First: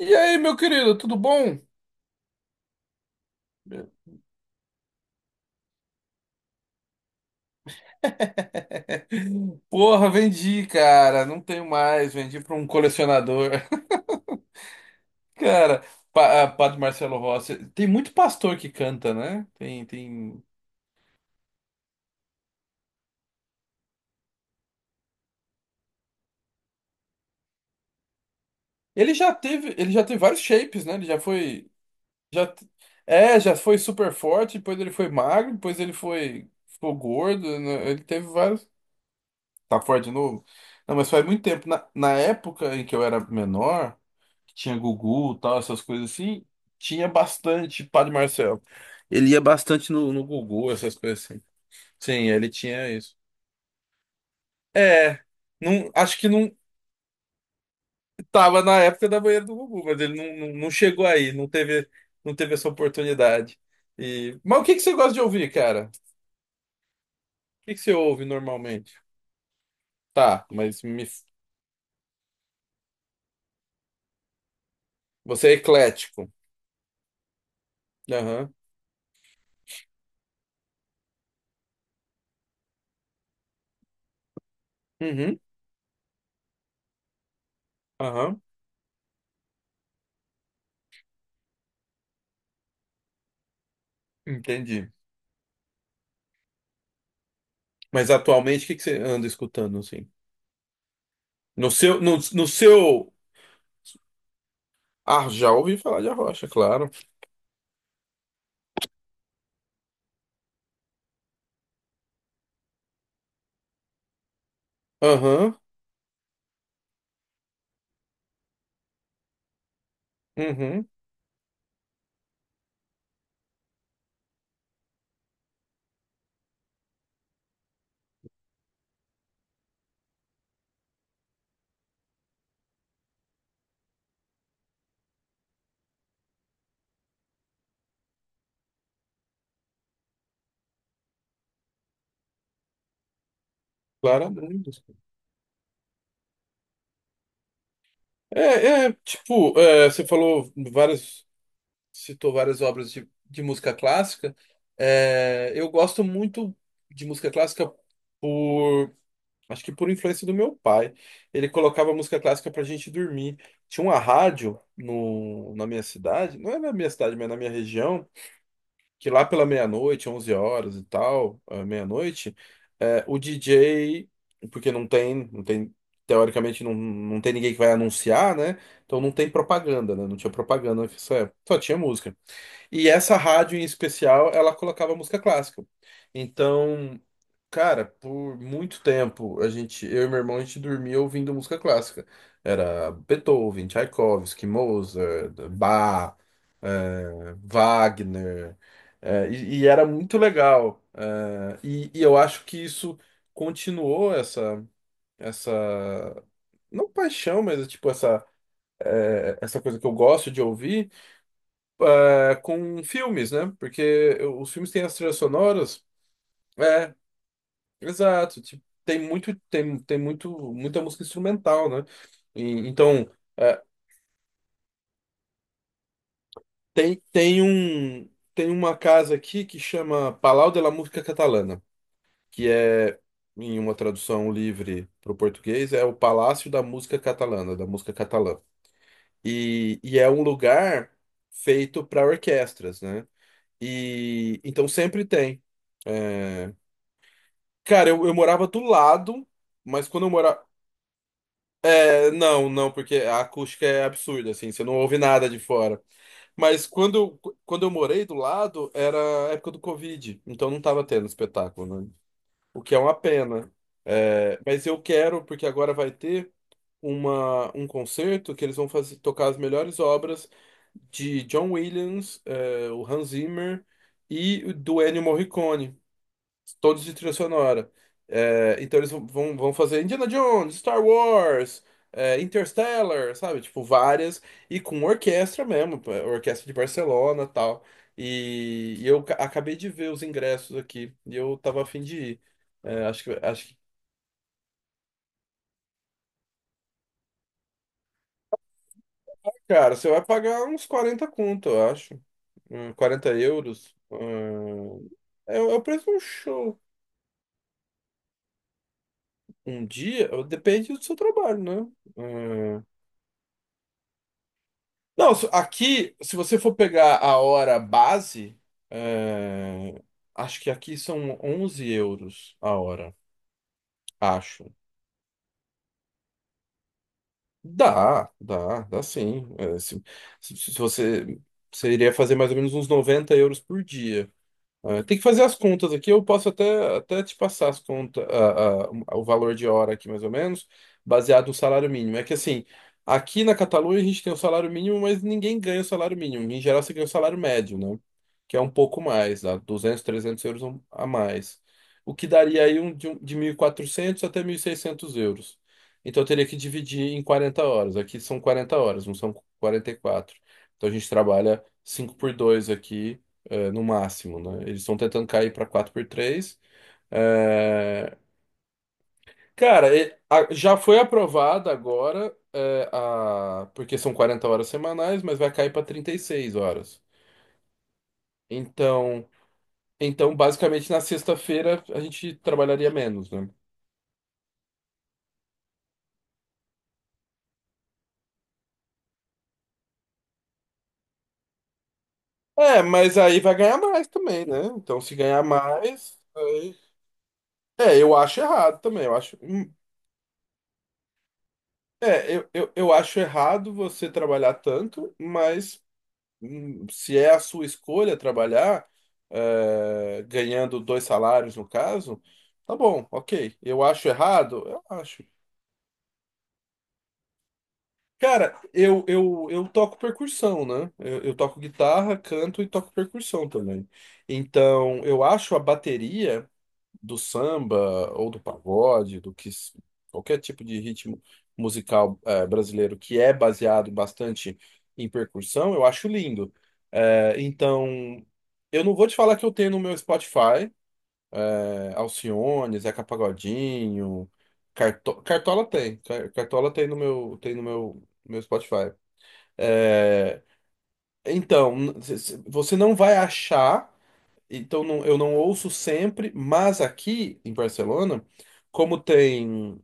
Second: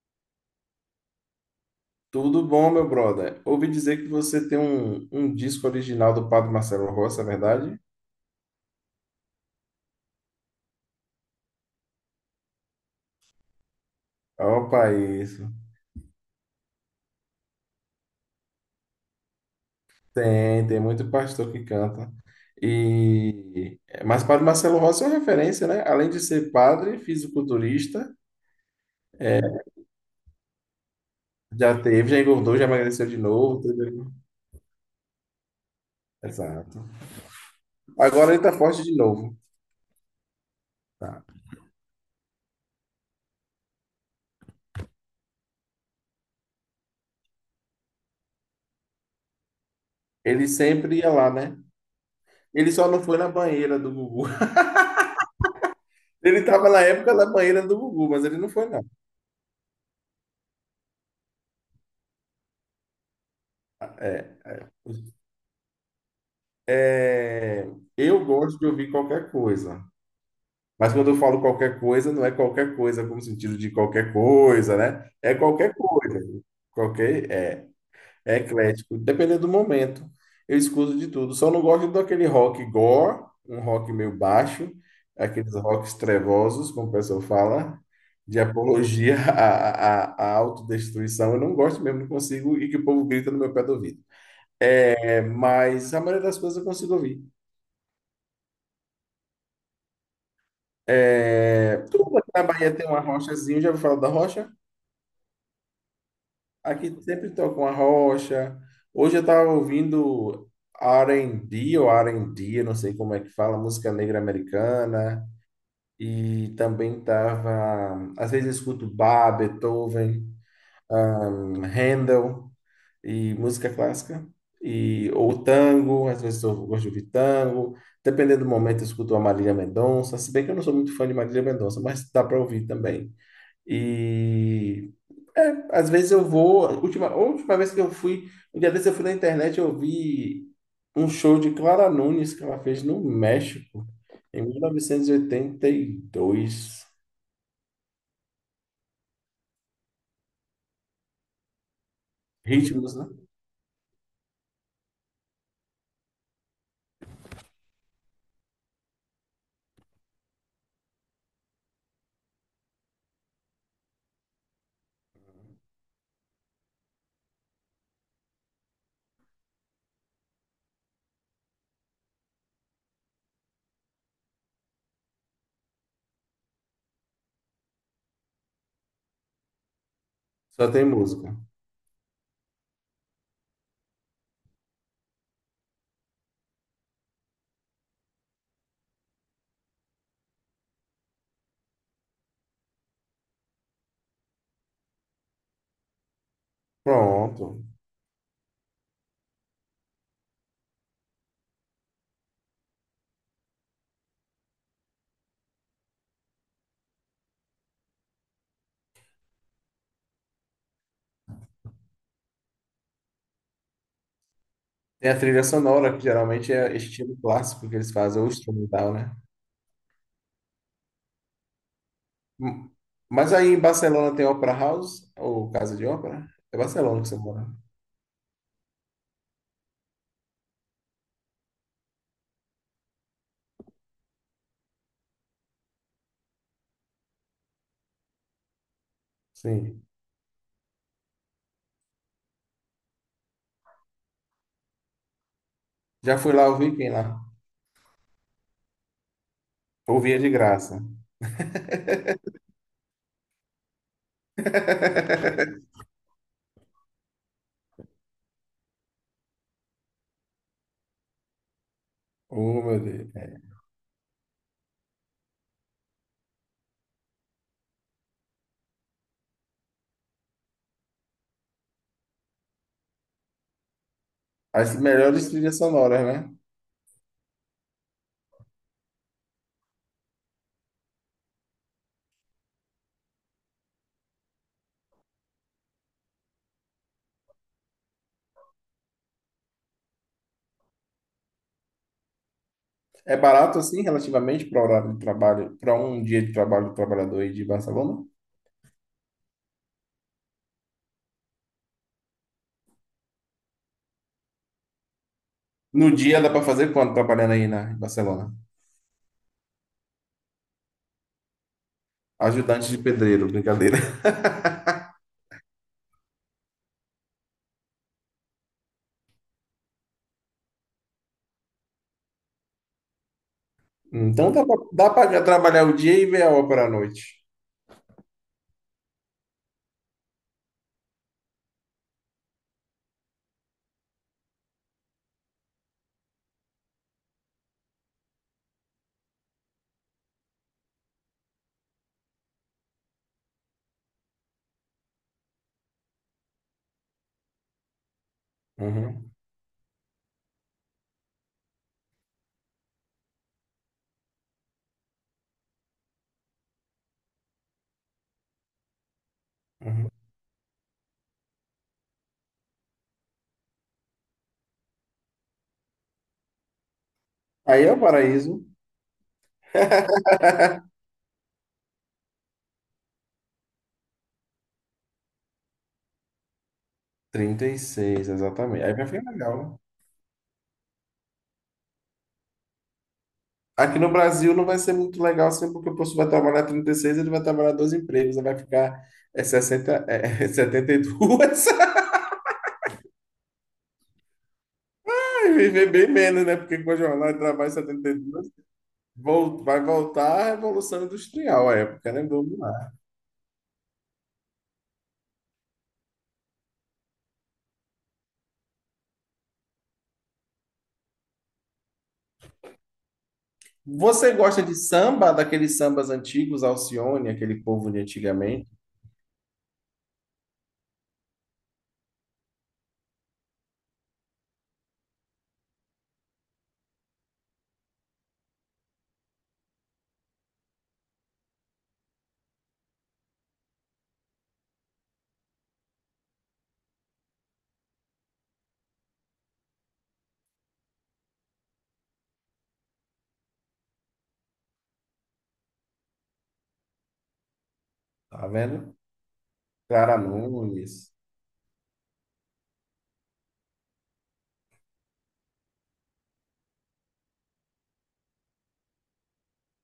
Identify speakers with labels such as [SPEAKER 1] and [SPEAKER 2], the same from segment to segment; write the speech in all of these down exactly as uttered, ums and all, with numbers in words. [SPEAKER 1] E aí, meu querido, tudo bom?
[SPEAKER 2] Tudo bom, meu brother? Ouvi dizer que você tem um, um disco original do Padre Marcelo Rossi, é verdade?
[SPEAKER 1] Porra, vendi, cara. Não tenho mais. Vendi para um colecionador.
[SPEAKER 2] Opa, isso.
[SPEAKER 1] Cara, pa- ah, Padre Marcelo Rossi. Tem muito pastor que canta, né? Tem, tem.
[SPEAKER 2] Tem, tem muito pastor que canta. E mas Padre Marcelo Rossi é uma referência, né? Além de ser padre, fisiculturista,
[SPEAKER 1] Ele já teve, ele já teve vários shapes, né? Ele já foi,
[SPEAKER 2] já teve, já
[SPEAKER 1] já
[SPEAKER 2] engordou, já
[SPEAKER 1] t-
[SPEAKER 2] emagreceu de
[SPEAKER 1] é, já
[SPEAKER 2] novo,
[SPEAKER 1] foi super
[SPEAKER 2] entendeu?
[SPEAKER 1] forte. Depois ele foi magro. Depois ele foi,
[SPEAKER 2] Exato.
[SPEAKER 1] ficou gordo, né? Ele teve
[SPEAKER 2] Agora ele tá
[SPEAKER 1] vários.
[SPEAKER 2] forte de novo.
[SPEAKER 1] Tá fora de novo? Não, mas faz
[SPEAKER 2] Tá.
[SPEAKER 1] muito tempo. Na, na época em que eu era menor, que tinha Gugu, tal, essas coisas assim, tinha bastante Padre Marcelo. Ele ia bastante no, no
[SPEAKER 2] Ele
[SPEAKER 1] Gugu, essas
[SPEAKER 2] sempre ia
[SPEAKER 1] coisas
[SPEAKER 2] lá,
[SPEAKER 1] assim.
[SPEAKER 2] né?
[SPEAKER 1] Sim, ele
[SPEAKER 2] Ele
[SPEAKER 1] tinha
[SPEAKER 2] só não
[SPEAKER 1] isso.
[SPEAKER 2] foi na banheira do Gugu.
[SPEAKER 1] É, não, acho que
[SPEAKER 2] Ele
[SPEAKER 1] não
[SPEAKER 2] tava na época da banheira do Gugu, mas ele não
[SPEAKER 1] tava
[SPEAKER 2] foi,
[SPEAKER 1] na
[SPEAKER 2] não.
[SPEAKER 1] época da banheira do Gugu, mas ele não, não, não chegou aí, não teve, não teve essa oportunidade. E,
[SPEAKER 2] É.
[SPEAKER 1] mas o
[SPEAKER 2] É.
[SPEAKER 1] que que você gosta de ouvir, cara? O
[SPEAKER 2] É,
[SPEAKER 1] que que você ouve
[SPEAKER 2] eu gosto de ouvir
[SPEAKER 1] normalmente?
[SPEAKER 2] qualquer coisa.
[SPEAKER 1] Tá, mas
[SPEAKER 2] Mas
[SPEAKER 1] me-
[SPEAKER 2] quando eu falo qualquer coisa, não é qualquer coisa como sentido de qualquer coisa, né? É
[SPEAKER 1] você é
[SPEAKER 2] qualquer coisa.
[SPEAKER 1] eclético.
[SPEAKER 2] Qualquer, é, é
[SPEAKER 1] Aham.
[SPEAKER 2] eclético, dependendo do momento. Eu escuto de tudo. Só não gosto daquele rock gore, um rock meio baixo,
[SPEAKER 1] Uhum.
[SPEAKER 2] aqueles rocks trevosos, como o pessoal fala, de
[SPEAKER 1] Aham.
[SPEAKER 2] apologia à, à, à autodestruição. Eu não gosto mesmo, não consigo, e que o povo grita no meu pé do ouvido.
[SPEAKER 1] Entendi.
[SPEAKER 2] É, mas a maioria das coisas eu consigo ouvir.
[SPEAKER 1] Mas atualmente, o que que você anda escutando, assim? No
[SPEAKER 2] É,
[SPEAKER 1] seu, no,
[SPEAKER 2] tudo aqui na
[SPEAKER 1] no
[SPEAKER 2] Bahia tem uma
[SPEAKER 1] seu...
[SPEAKER 2] rochazinha, já ouviu falar da rocha?
[SPEAKER 1] Ah, já ouvi falar de Arrocha, claro.
[SPEAKER 2] Aqui sempre toca uma rocha. Hoje eu estava ouvindo R B ou R D, eu não sei como é que fala, música negra americana.
[SPEAKER 1] Aham,
[SPEAKER 2] E também tava, às vezes eu escuto Bach, Beethoven,
[SPEAKER 1] uhum,
[SPEAKER 2] ahn, Handel e música clássica. E, ou tango, às vezes eu gosto de ouvir tango. Dependendo do momento, eu escuto a Marília Mendonça. Se bem que eu não sou muito fã de Marília Mendonça, mas dá para ouvir também. E é, às vezes eu vou. a Última, a última vez que eu fui, um dia desse eu fui na internet, eu vi um show de Clara Nunes que ela fez no México em
[SPEAKER 1] claramente.
[SPEAKER 2] mil novecentos e oitenta e dois.
[SPEAKER 1] É, é, tipo, é, você falou várias. Citou várias obras
[SPEAKER 2] Ritmos, né?
[SPEAKER 1] de, de música clássica. É, eu gosto muito de música clássica. por... Acho que por influência do meu pai. Ele colocava música clássica pra gente dormir. Tinha uma rádio no, na minha cidade. Não é na minha cidade, mas na minha região que lá pela meia-noite, onze horas e tal, ah, meia-noite, é, o D J, porque não tem, não tem, teoricamente não, não tem ninguém que vai anunciar, né? Então não tem propaganda, né? Não tinha
[SPEAKER 2] Só
[SPEAKER 1] propaganda
[SPEAKER 2] tem
[SPEAKER 1] nessa
[SPEAKER 2] música.
[SPEAKER 1] época, só tinha música. E essa rádio em especial, ela colocava música clássica. Então, cara, por muito tempo, a gente, eu e meu irmão, a gente dormia ouvindo música clássica. Era Beethoven, Tchaikovsky, Mozart, Bach, eh,
[SPEAKER 2] Pronto.
[SPEAKER 1] Wagner. eh, e, e era muito legal. eh, e, e eu acho que isso continuou essa, essa, não paixão, mas tipo essa, eh, essa coisa que eu gosto de ouvir é, com filmes, né? Porque os filmes têm as
[SPEAKER 2] Tem
[SPEAKER 1] trilhas
[SPEAKER 2] a trilha
[SPEAKER 1] sonoras.
[SPEAKER 2] sonora, que geralmente é
[SPEAKER 1] É,
[SPEAKER 2] estilo clássico que eles fazem, ou
[SPEAKER 1] exato. Tipo,
[SPEAKER 2] instrumental,
[SPEAKER 1] tem
[SPEAKER 2] né?
[SPEAKER 1] muito, tem, tem muito, muita música instrumental, né? E,
[SPEAKER 2] Hum.
[SPEAKER 1] então,
[SPEAKER 2] Mas aí em
[SPEAKER 1] é,
[SPEAKER 2] Barcelona tem Opera House, ou Casa de Ópera? É
[SPEAKER 1] tem,
[SPEAKER 2] Barcelona que você
[SPEAKER 1] tem
[SPEAKER 2] mora.
[SPEAKER 1] um, tem uma casa aqui que chama Palau de la Música Catalana, que é, em uma tradução livre para o português, é o Palácio da Música Catalana, da música catalã. E,
[SPEAKER 2] Sim.
[SPEAKER 1] e é um lugar feito para orquestras, né? E então sempre tem.
[SPEAKER 2] Já fui lá, ouvir quem lá?
[SPEAKER 1] Cara, eu, eu morava do lado, mas quando eu
[SPEAKER 2] Ouvia de
[SPEAKER 1] morava.
[SPEAKER 2] graça.
[SPEAKER 1] É, não, não, porque a acústica é absurda, assim, você não ouve nada de fora. Mas quando, eu- quando eu morei do lado, era a época do Covid, então não tava tendo espetáculo, né? O
[SPEAKER 2] Oh,
[SPEAKER 1] que é
[SPEAKER 2] meu
[SPEAKER 1] uma
[SPEAKER 2] Deus.
[SPEAKER 1] pena. É, mas eu quero, porque agora vai ter uma, um concerto que eles vão fazer, tocar as melhores obras de John Williams, é, o Hans Zimmer e
[SPEAKER 2] As
[SPEAKER 1] do Ennio
[SPEAKER 2] melhores trilhas
[SPEAKER 1] Morricone,
[SPEAKER 2] sonoras, né?
[SPEAKER 1] todos de trilha sonora. É, então eles vão, vão vão fazer Indiana Jones, Star Wars, é, Interstellar, sabe? Tipo, várias, e com orquestra mesmo, pô, orquestra de Barcelona tal. E e eu ca- acabei de ver os ingressos aqui, e eu tava a fim de ir. É, acho que,
[SPEAKER 2] É
[SPEAKER 1] acho que,
[SPEAKER 2] barato assim, relativamente, para horário de trabalho, para um dia de trabalho do trabalhador aí de Barcelona?
[SPEAKER 1] cara, você vai pagar uns quarenta conto, eu acho. Hum, quarenta euros. Hum, é o é o preço
[SPEAKER 2] No
[SPEAKER 1] de um
[SPEAKER 2] dia dá para
[SPEAKER 1] show.
[SPEAKER 2] fazer quanto trabalhando aí na em Barcelona?
[SPEAKER 1] Um dia, depende do seu trabalho, né?
[SPEAKER 2] Ajudante de pedreiro, brincadeira.
[SPEAKER 1] Não, se- aqui, se você for pegar a hora base, é, acho que aqui são onze euros a hora,
[SPEAKER 2] Então
[SPEAKER 1] acho.
[SPEAKER 2] dá para trabalhar o dia e ver a ópera à noite.
[SPEAKER 1] Dá, dá, dá sim. É, se, se- se você, você iria fazer mais ou menos uns noventa euros por dia. Ah, tem que fazer as contas aqui. Eu posso até, até te passar as contas, a- a- o valor de hora aqui, mais ou menos, baseado no salário mínimo. É que assim, aqui na Catalunha a gente tem o salário mínimo, mas ninguém ganha o salário mínimo. Em geral, você ganha o salário médio, né? Que é um pouco
[SPEAKER 2] Uhum,
[SPEAKER 1] mais, dá duzentos trezentos euros um, a mais. O que daria aí, um, de, um- de mil e quatrocentos até mil e seiscentos euros. Então, eu teria que dividir em quarenta horas. Aqui são quarenta horas, não são quarenta e
[SPEAKER 2] uhum.
[SPEAKER 1] quatro Então, a gente trabalha cinco por dois aqui, é, no máximo, né? Eles estão tentando cair para quatro por três.
[SPEAKER 2] Aí é o
[SPEAKER 1] É,
[SPEAKER 2] paraíso.
[SPEAKER 1] cara, e- a- já foi aprovada agora, é, a... porque são quarenta horas semanais, mas vai cair para trinta e seis horas.
[SPEAKER 2] trinta e seis, exatamente. Aí vai ficar
[SPEAKER 1] Então,
[SPEAKER 2] legal, né?
[SPEAKER 1] então, basicamente, na sexta-feira a gente trabalharia menos, né?
[SPEAKER 2] Aqui no Brasil não vai ser muito legal assim, porque o professor vai trabalhar trinta e seis, ele vai trabalhar dois empregos, aí vai ficar é, sessenta, é, setenta e dois.
[SPEAKER 1] É, mas aí vai ganhar mais também, né? Então, se ganhar
[SPEAKER 2] Vai viver bem
[SPEAKER 1] mais.
[SPEAKER 2] menos, né?
[SPEAKER 1] aí-
[SPEAKER 2] Porque com a jornada de trabalho
[SPEAKER 1] É, eu acho
[SPEAKER 2] setenta e duas,
[SPEAKER 1] errado também. Eu acho.
[SPEAKER 2] vol-
[SPEAKER 1] hum,
[SPEAKER 2] vai voltar a Revolução Industrial, a época, né?
[SPEAKER 1] É, eu,
[SPEAKER 2] Do
[SPEAKER 1] eu, eu
[SPEAKER 2] mar.
[SPEAKER 1] acho errado você trabalhar tanto, mas. hum, se é a sua escolha trabalhar, é, ganhando dois salários no caso, tá bom, ok. Eu acho
[SPEAKER 2] Você gosta
[SPEAKER 1] errado?
[SPEAKER 2] de
[SPEAKER 1] Eu acho.
[SPEAKER 2] samba, daqueles sambas antigos, Alcione, aquele povo de
[SPEAKER 1] Cara,
[SPEAKER 2] antigamente,
[SPEAKER 1] eu, eu, eu toco percussão, né? Eu, eu toco guitarra, canto e toco percussão também. Então, eu acho a bateria do samba ou do pagode, do que s- qualquer tipo de ritmo musical, eh, brasileiro, que é baseado bastante em percussão, eu acho lindo. É, Então, eu não vou te falar que eu tenho no meu Spotify, é, Alcione, Zeca Pagodinho, Carto- Cartola tem, Car- Cartola tem no meu, tem no meu, meu
[SPEAKER 2] tá
[SPEAKER 1] Spotify.
[SPEAKER 2] vendo? Clara
[SPEAKER 1] É,
[SPEAKER 2] Nunes.
[SPEAKER 1] Então, n- c- c- você não vai achar, então não- eu não ouço sempre, mas aqui em Barcelona, como tem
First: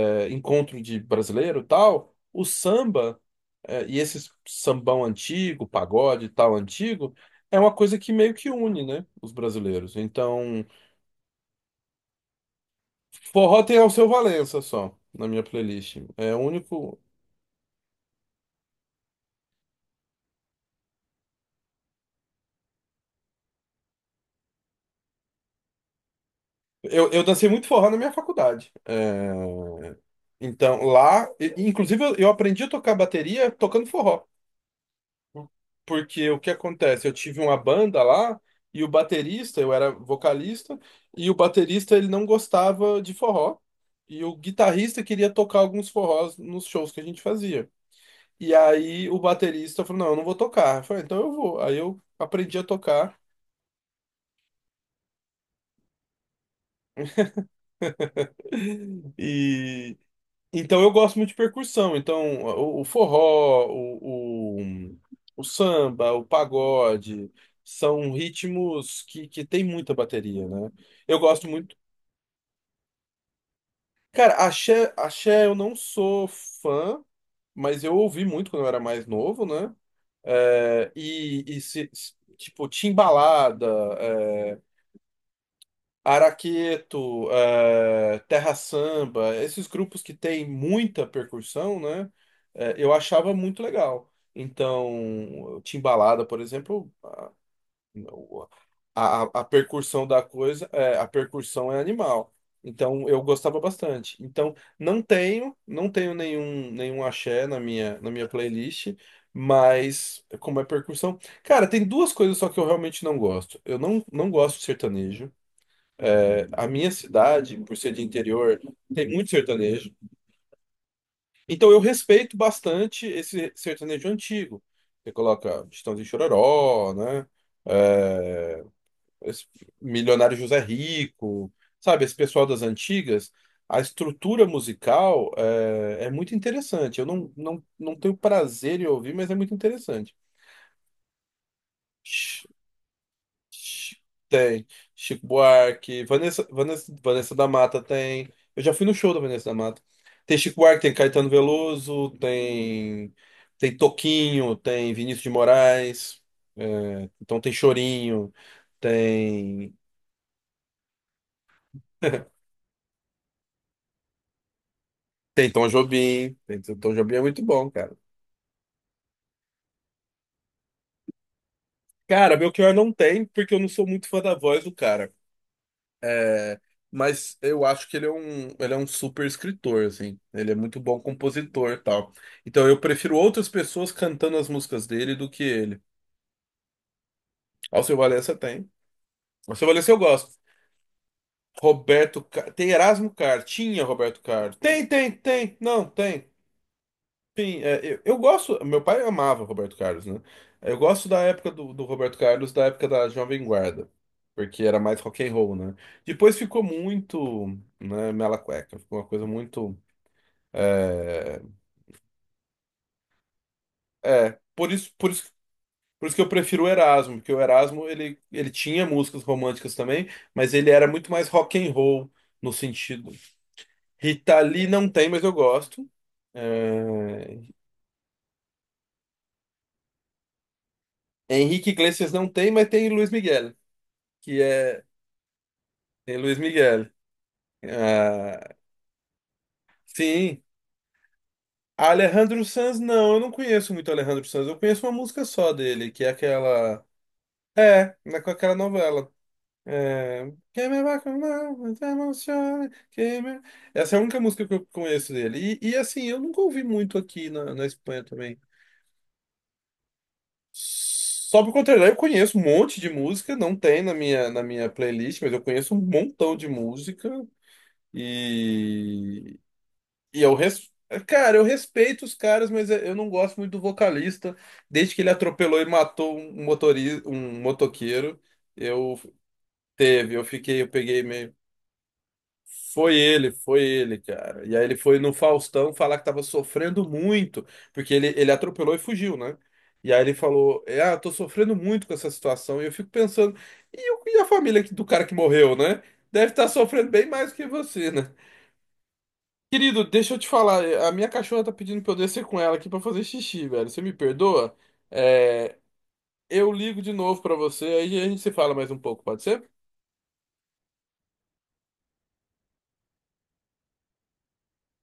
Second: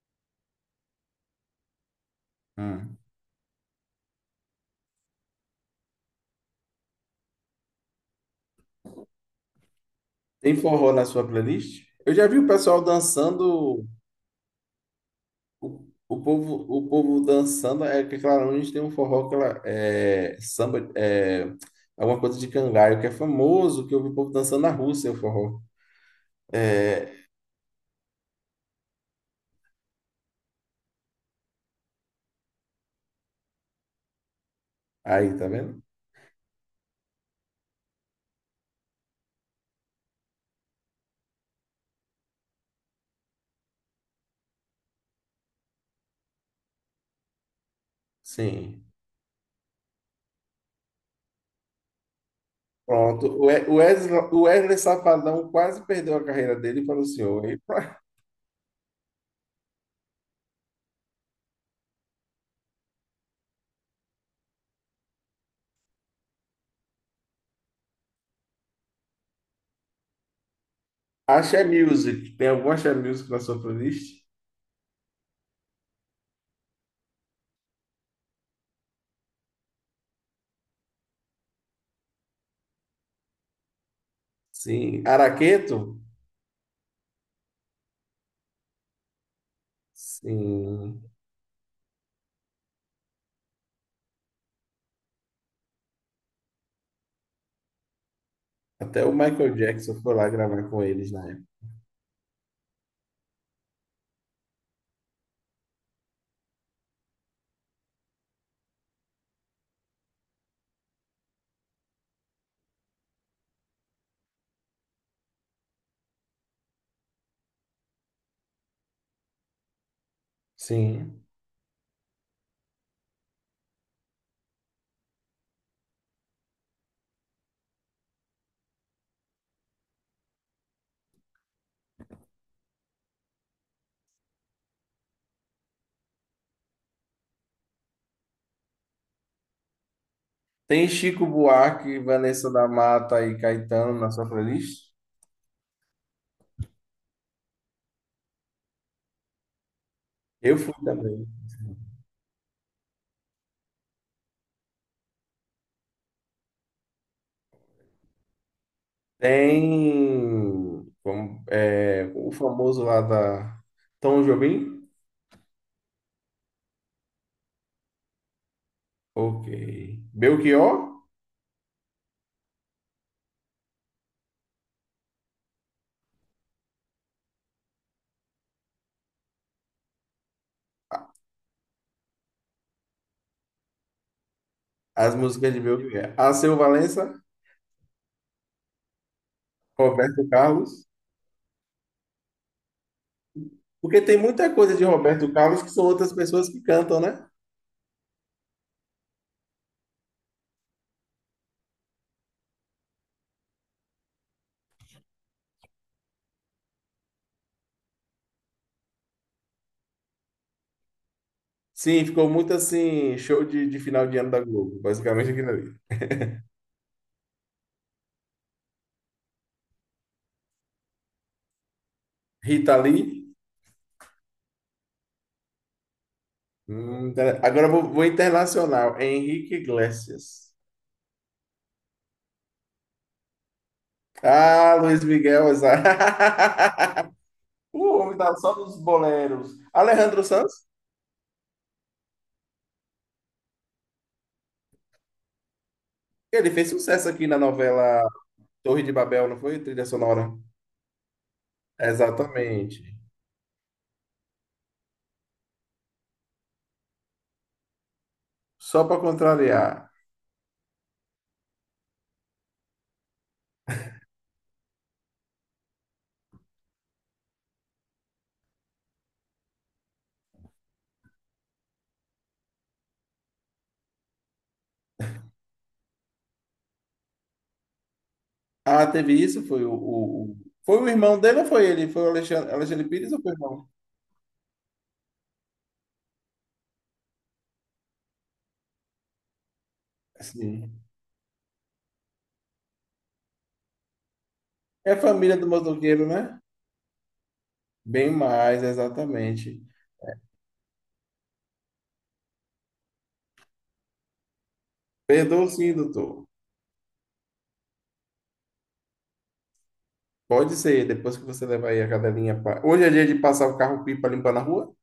[SPEAKER 1] é, encontro de brasileiro e tal, o
[SPEAKER 2] Hum.
[SPEAKER 1] samba, é, e esse sambão antigo, pagode e tal antigo, é uma coisa que meio que une, né, os brasileiros.
[SPEAKER 2] Tem
[SPEAKER 1] Então,
[SPEAKER 2] forró na sua playlist? Eu já vi o pessoal
[SPEAKER 1] forró tem
[SPEAKER 2] dançando,
[SPEAKER 1] Alceu Valença só, na minha
[SPEAKER 2] o,
[SPEAKER 1] playlist.
[SPEAKER 2] o
[SPEAKER 1] É o
[SPEAKER 2] povo, o
[SPEAKER 1] único.
[SPEAKER 2] povo dançando, é que Clara Nunes tem um forró que ela é samba, é alguma coisa de cangaio, que é famoso, que eu vi o povo dançando na Rússia, o forró.
[SPEAKER 1] Eu, eu dancei muito forró na minha faculdade. É, então, lá, e- inclusive, eu eu aprendi a tocar bateria tocando forró.
[SPEAKER 2] Aí, tá
[SPEAKER 1] Por-
[SPEAKER 2] vendo?
[SPEAKER 1] Porque o que acontece? Eu tive uma banda lá e o baterista, eu era vocalista, e o baterista ele não gostava de forró. E o guitarrista queria tocar alguns forrós nos shows que a gente fazia. E
[SPEAKER 2] Sim.
[SPEAKER 1] aí o baterista falou: Não, eu não vou tocar. Eu falei: Então eu vou. Aí eu aprendi a tocar.
[SPEAKER 2] Pronto. O We- o Wesley, o Wesley Safadão quase perdeu a carreira dele para o senhor, hein?
[SPEAKER 1] E então eu gosto muito de percussão. Então o, o forró, o, o, o samba, o pagode são ritmos que, que tem muita bateria, né? Eu gosto
[SPEAKER 2] Axé
[SPEAKER 1] muito.
[SPEAKER 2] Music. Tem algum Axé Music na sua playlist?
[SPEAKER 1] Cara, axé, axé eu não sou fã, mas eu ouvi muito quando eu era mais novo, né? É, e, e se, se- tipo, Timbalada, é,
[SPEAKER 2] Sim. Araqueto?
[SPEAKER 1] Araqueto, é, Terra Samba, esses grupos que tem
[SPEAKER 2] Sim.
[SPEAKER 1] muita percussão, né? É, eu achava muito legal. Então, Timbalada, por exemplo, o-
[SPEAKER 2] Até o
[SPEAKER 1] A, a a
[SPEAKER 2] Michael Jackson
[SPEAKER 1] percussão
[SPEAKER 2] foi
[SPEAKER 1] da
[SPEAKER 2] lá
[SPEAKER 1] coisa,
[SPEAKER 2] gravar com
[SPEAKER 1] é, a
[SPEAKER 2] eles na época.
[SPEAKER 1] percussão é animal. Então eu gostava bastante. Então não tenho, não tenho nenhum nenhum axé na minha na minha playlist, mas como é percussão, cara, tem duas coisas só que eu realmente não gosto. Eu não não gosto de sertanejo. É, a minha cidade, por ser de interior, tem muito sertanejo.
[SPEAKER 2] Sim.
[SPEAKER 1] Então eu respeito bastante esse sertanejo antigo. Você coloca Chitãozinho e Chororó, né? É, esse milionário José Rico, sabe, esse pessoal das antigas, a estrutura musical é, é muito interessante. Eu não, não, não tenho prazer em ouvir, mas é muito interessante.
[SPEAKER 2] Tem Chico Buarque,
[SPEAKER 1] Ch-
[SPEAKER 2] Vanessa da Mata e Caetano
[SPEAKER 1] ch-
[SPEAKER 2] na sua
[SPEAKER 1] Tem
[SPEAKER 2] playlist?
[SPEAKER 1] Chico Buarque, Vanessa, Vanessa, Vanessa da Mata tem. Eu já fui no show da Vanessa da Mata. Tem Chico
[SPEAKER 2] Eu fui
[SPEAKER 1] Buarque, tem
[SPEAKER 2] também.
[SPEAKER 1] Caetano Veloso, tem tem Toquinho, tem Vinícius de Moraes, é, então tem Chorinho. Tem
[SPEAKER 2] Tem como, é, o famoso lá da Tom Jobim?
[SPEAKER 1] Tem Tom Jobim. Tem Tom Jobim, é muito bom, cara.
[SPEAKER 2] Ok. Belchior?
[SPEAKER 1] Cara, Belchior não tem, porque eu não sou muito fã da voz do cara. É, mas eu acho que ele é um, ele é um super escritor, assim. Ele é muito bom compositor e tal. Então eu prefiro outras pessoas cantando as músicas dele
[SPEAKER 2] As
[SPEAKER 1] do que
[SPEAKER 2] músicas de
[SPEAKER 1] ele.
[SPEAKER 2] Belchior. Alceu Valença,
[SPEAKER 1] Alceu Valença tem. Alceu Valença eu
[SPEAKER 2] Roberto
[SPEAKER 1] gosto.
[SPEAKER 2] Carlos.
[SPEAKER 1] Roberto... Car- Tem Erasmo Carr. Tinha
[SPEAKER 2] Porque tem
[SPEAKER 1] Roberto
[SPEAKER 2] muita
[SPEAKER 1] Carlos.
[SPEAKER 2] coisa de
[SPEAKER 1] Tem, tem,
[SPEAKER 2] Roberto
[SPEAKER 1] tem.
[SPEAKER 2] Carlos que são
[SPEAKER 1] Não,
[SPEAKER 2] outras
[SPEAKER 1] tem.
[SPEAKER 2] pessoas que cantam, né?
[SPEAKER 1] Sim, é, eu, eu gosto. Meu pai amava Roberto Carlos, né? Eu gosto da época do do Roberto Carlos, da época da Jovem Guarda, porque era mais rock and roll, né? Depois ficou muito, né, mela cueca, ficou uma coisa muito. É,
[SPEAKER 2] Sim, ficou muito assim, show de, de final de ano
[SPEAKER 1] é
[SPEAKER 2] da
[SPEAKER 1] por
[SPEAKER 2] Globo,
[SPEAKER 1] isso, por
[SPEAKER 2] basicamente
[SPEAKER 1] isso,
[SPEAKER 2] aquilo ali.
[SPEAKER 1] por isso que eu prefiro o Erasmo, porque o Erasmo, ele, ele tinha músicas românticas também, mas ele era muito mais rock and roll no
[SPEAKER 2] Rita
[SPEAKER 1] sentido.
[SPEAKER 2] Lee.
[SPEAKER 1] Rita Lee não tem, mas eu gosto.
[SPEAKER 2] Hum,
[SPEAKER 1] É,
[SPEAKER 2] inter- agora eu vou, vou internacional. Henrique Iglesias.
[SPEAKER 1] Henrique Iglesias não tem, mas tem Luiz Miguel. Que
[SPEAKER 2] Ah,
[SPEAKER 1] é
[SPEAKER 2] Luiz Miguel, exato.
[SPEAKER 1] Tem Luiz Miguel.
[SPEAKER 2] O homem tá só
[SPEAKER 1] Ah,
[SPEAKER 2] nos boleros. Alejandro
[SPEAKER 1] sim.
[SPEAKER 2] Sanz,
[SPEAKER 1] Alejandro Sanz, não, eu não conheço muito Alejandro Sanz. Eu conheço uma música só dele, que é
[SPEAKER 2] ele fez
[SPEAKER 1] aquela.
[SPEAKER 2] sucesso aqui na
[SPEAKER 1] É,
[SPEAKER 2] novela
[SPEAKER 1] né, com aquela
[SPEAKER 2] Torre de
[SPEAKER 1] novela.
[SPEAKER 2] Babel, não foi? Trilha
[SPEAKER 1] É...
[SPEAKER 2] sonora.
[SPEAKER 1] Quem me apaixonar, mas emociona,
[SPEAKER 2] Exatamente.
[SPEAKER 1] quem me- essa é a única música que eu conheço dele. E, e, assim, eu nunca ouvi muito aqui na, na Espanha também.
[SPEAKER 2] Só para contrariar.
[SPEAKER 1] Só por contrário, eu conheço um monte de música, não tem na minha, na minha playlist, mas eu conheço um montão de música. E, E eu res... Cara, eu respeito os caras, mas eu não gosto muito do vocalista. Desde que ele atropelou e matou um motorista, um motoqueiro,
[SPEAKER 2] Ah,
[SPEAKER 1] eu
[SPEAKER 2] teve isso? Foi o,
[SPEAKER 1] teve,
[SPEAKER 2] o,
[SPEAKER 1] eu
[SPEAKER 2] o-
[SPEAKER 1] fiquei, eu
[SPEAKER 2] foi o
[SPEAKER 1] peguei
[SPEAKER 2] irmão
[SPEAKER 1] meio.
[SPEAKER 2] dele ou foi ele? Foi o Alexandre, Alexandre
[SPEAKER 1] Foi
[SPEAKER 2] Pires ou
[SPEAKER 1] ele,
[SPEAKER 2] foi o
[SPEAKER 1] foi
[SPEAKER 2] irmão?
[SPEAKER 1] ele, cara. E aí ele foi no Faustão falar que tava sofrendo muito, porque ele, ele atropelou e fugiu, né? E aí ele falou, é,
[SPEAKER 2] Sim.
[SPEAKER 1] ah, eu tô sofrendo muito com essa situação. E eu fico pensando, e, o- e a família do
[SPEAKER 2] É a
[SPEAKER 1] cara que
[SPEAKER 2] família do
[SPEAKER 1] morreu, né?
[SPEAKER 2] motoqueiro,
[SPEAKER 1] Deve
[SPEAKER 2] né?
[SPEAKER 1] estar sofrendo bem mais que você, né?
[SPEAKER 2] Bem mais, exatamente.
[SPEAKER 1] Querido, deixa eu te falar, eh, a minha cachorra tá pedindo pra eu descer com ela aqui pra fazer xixi, velho. Você me perdoa?
[SPEAKER 2] Perdoa
[SPEAKER 1] É,
[SPEAKER 2] sim, doutor.
[SPEAKER 1] eu ligo de novo pra você, aí a gente se fala mais um pouco, pode ser?
[SPEAKER 2] Pode ser, depois que você levar aí a cadelinha. pra- Hoje é dia de passar o carro-pipa limpar na rua?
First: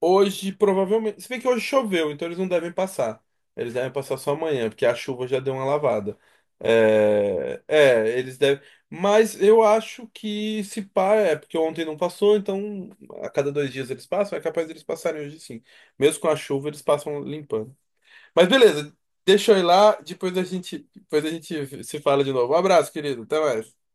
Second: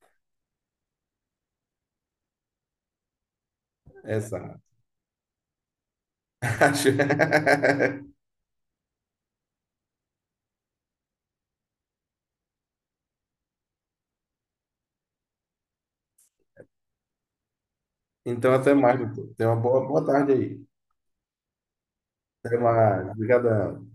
[SPEAKER 1] Hoje, provavelmente. Se bem que hoje choveu, então eles não devem passar. Eles devem passar só
[SPEAKER 2] Exato.
[SPEAKER 1] amanhã, porque a chuva já deu uma lavada. É, é, eles devem. Mas eu acho que se pá, é porque ontem não passou, então a cada dois dias eles passam, é capaz deles passarem hoje sim. Mesmo com a chuva, eles passam limpando. Mas
[SPEAKER 2] Então, até
[SPEAKER 1] beleza,
[SPEAKER 2] mais, doutor. Tenha
[SPEAKER 1] deixa eu
[SPEAKER 2] uma
[SPEAKER 1] ir
[SPEAKER 2] boa,
[SPEAKER 1] lá,
[SPEAKER 2] boa tarde
[SPEAKER 1] depois a
[SPEAKER 2] aí.
[SPEAKER 1] gente, depois a gente se fala de novo. Um
[SPEAKER 2] Até
[SPEAKER 1] abraço,
[SPEAKER 2] mais.
[SPEAKER 1] querido. Até
[SPEAKER 2] Obrigadão.
[SPEAKER 1] mais.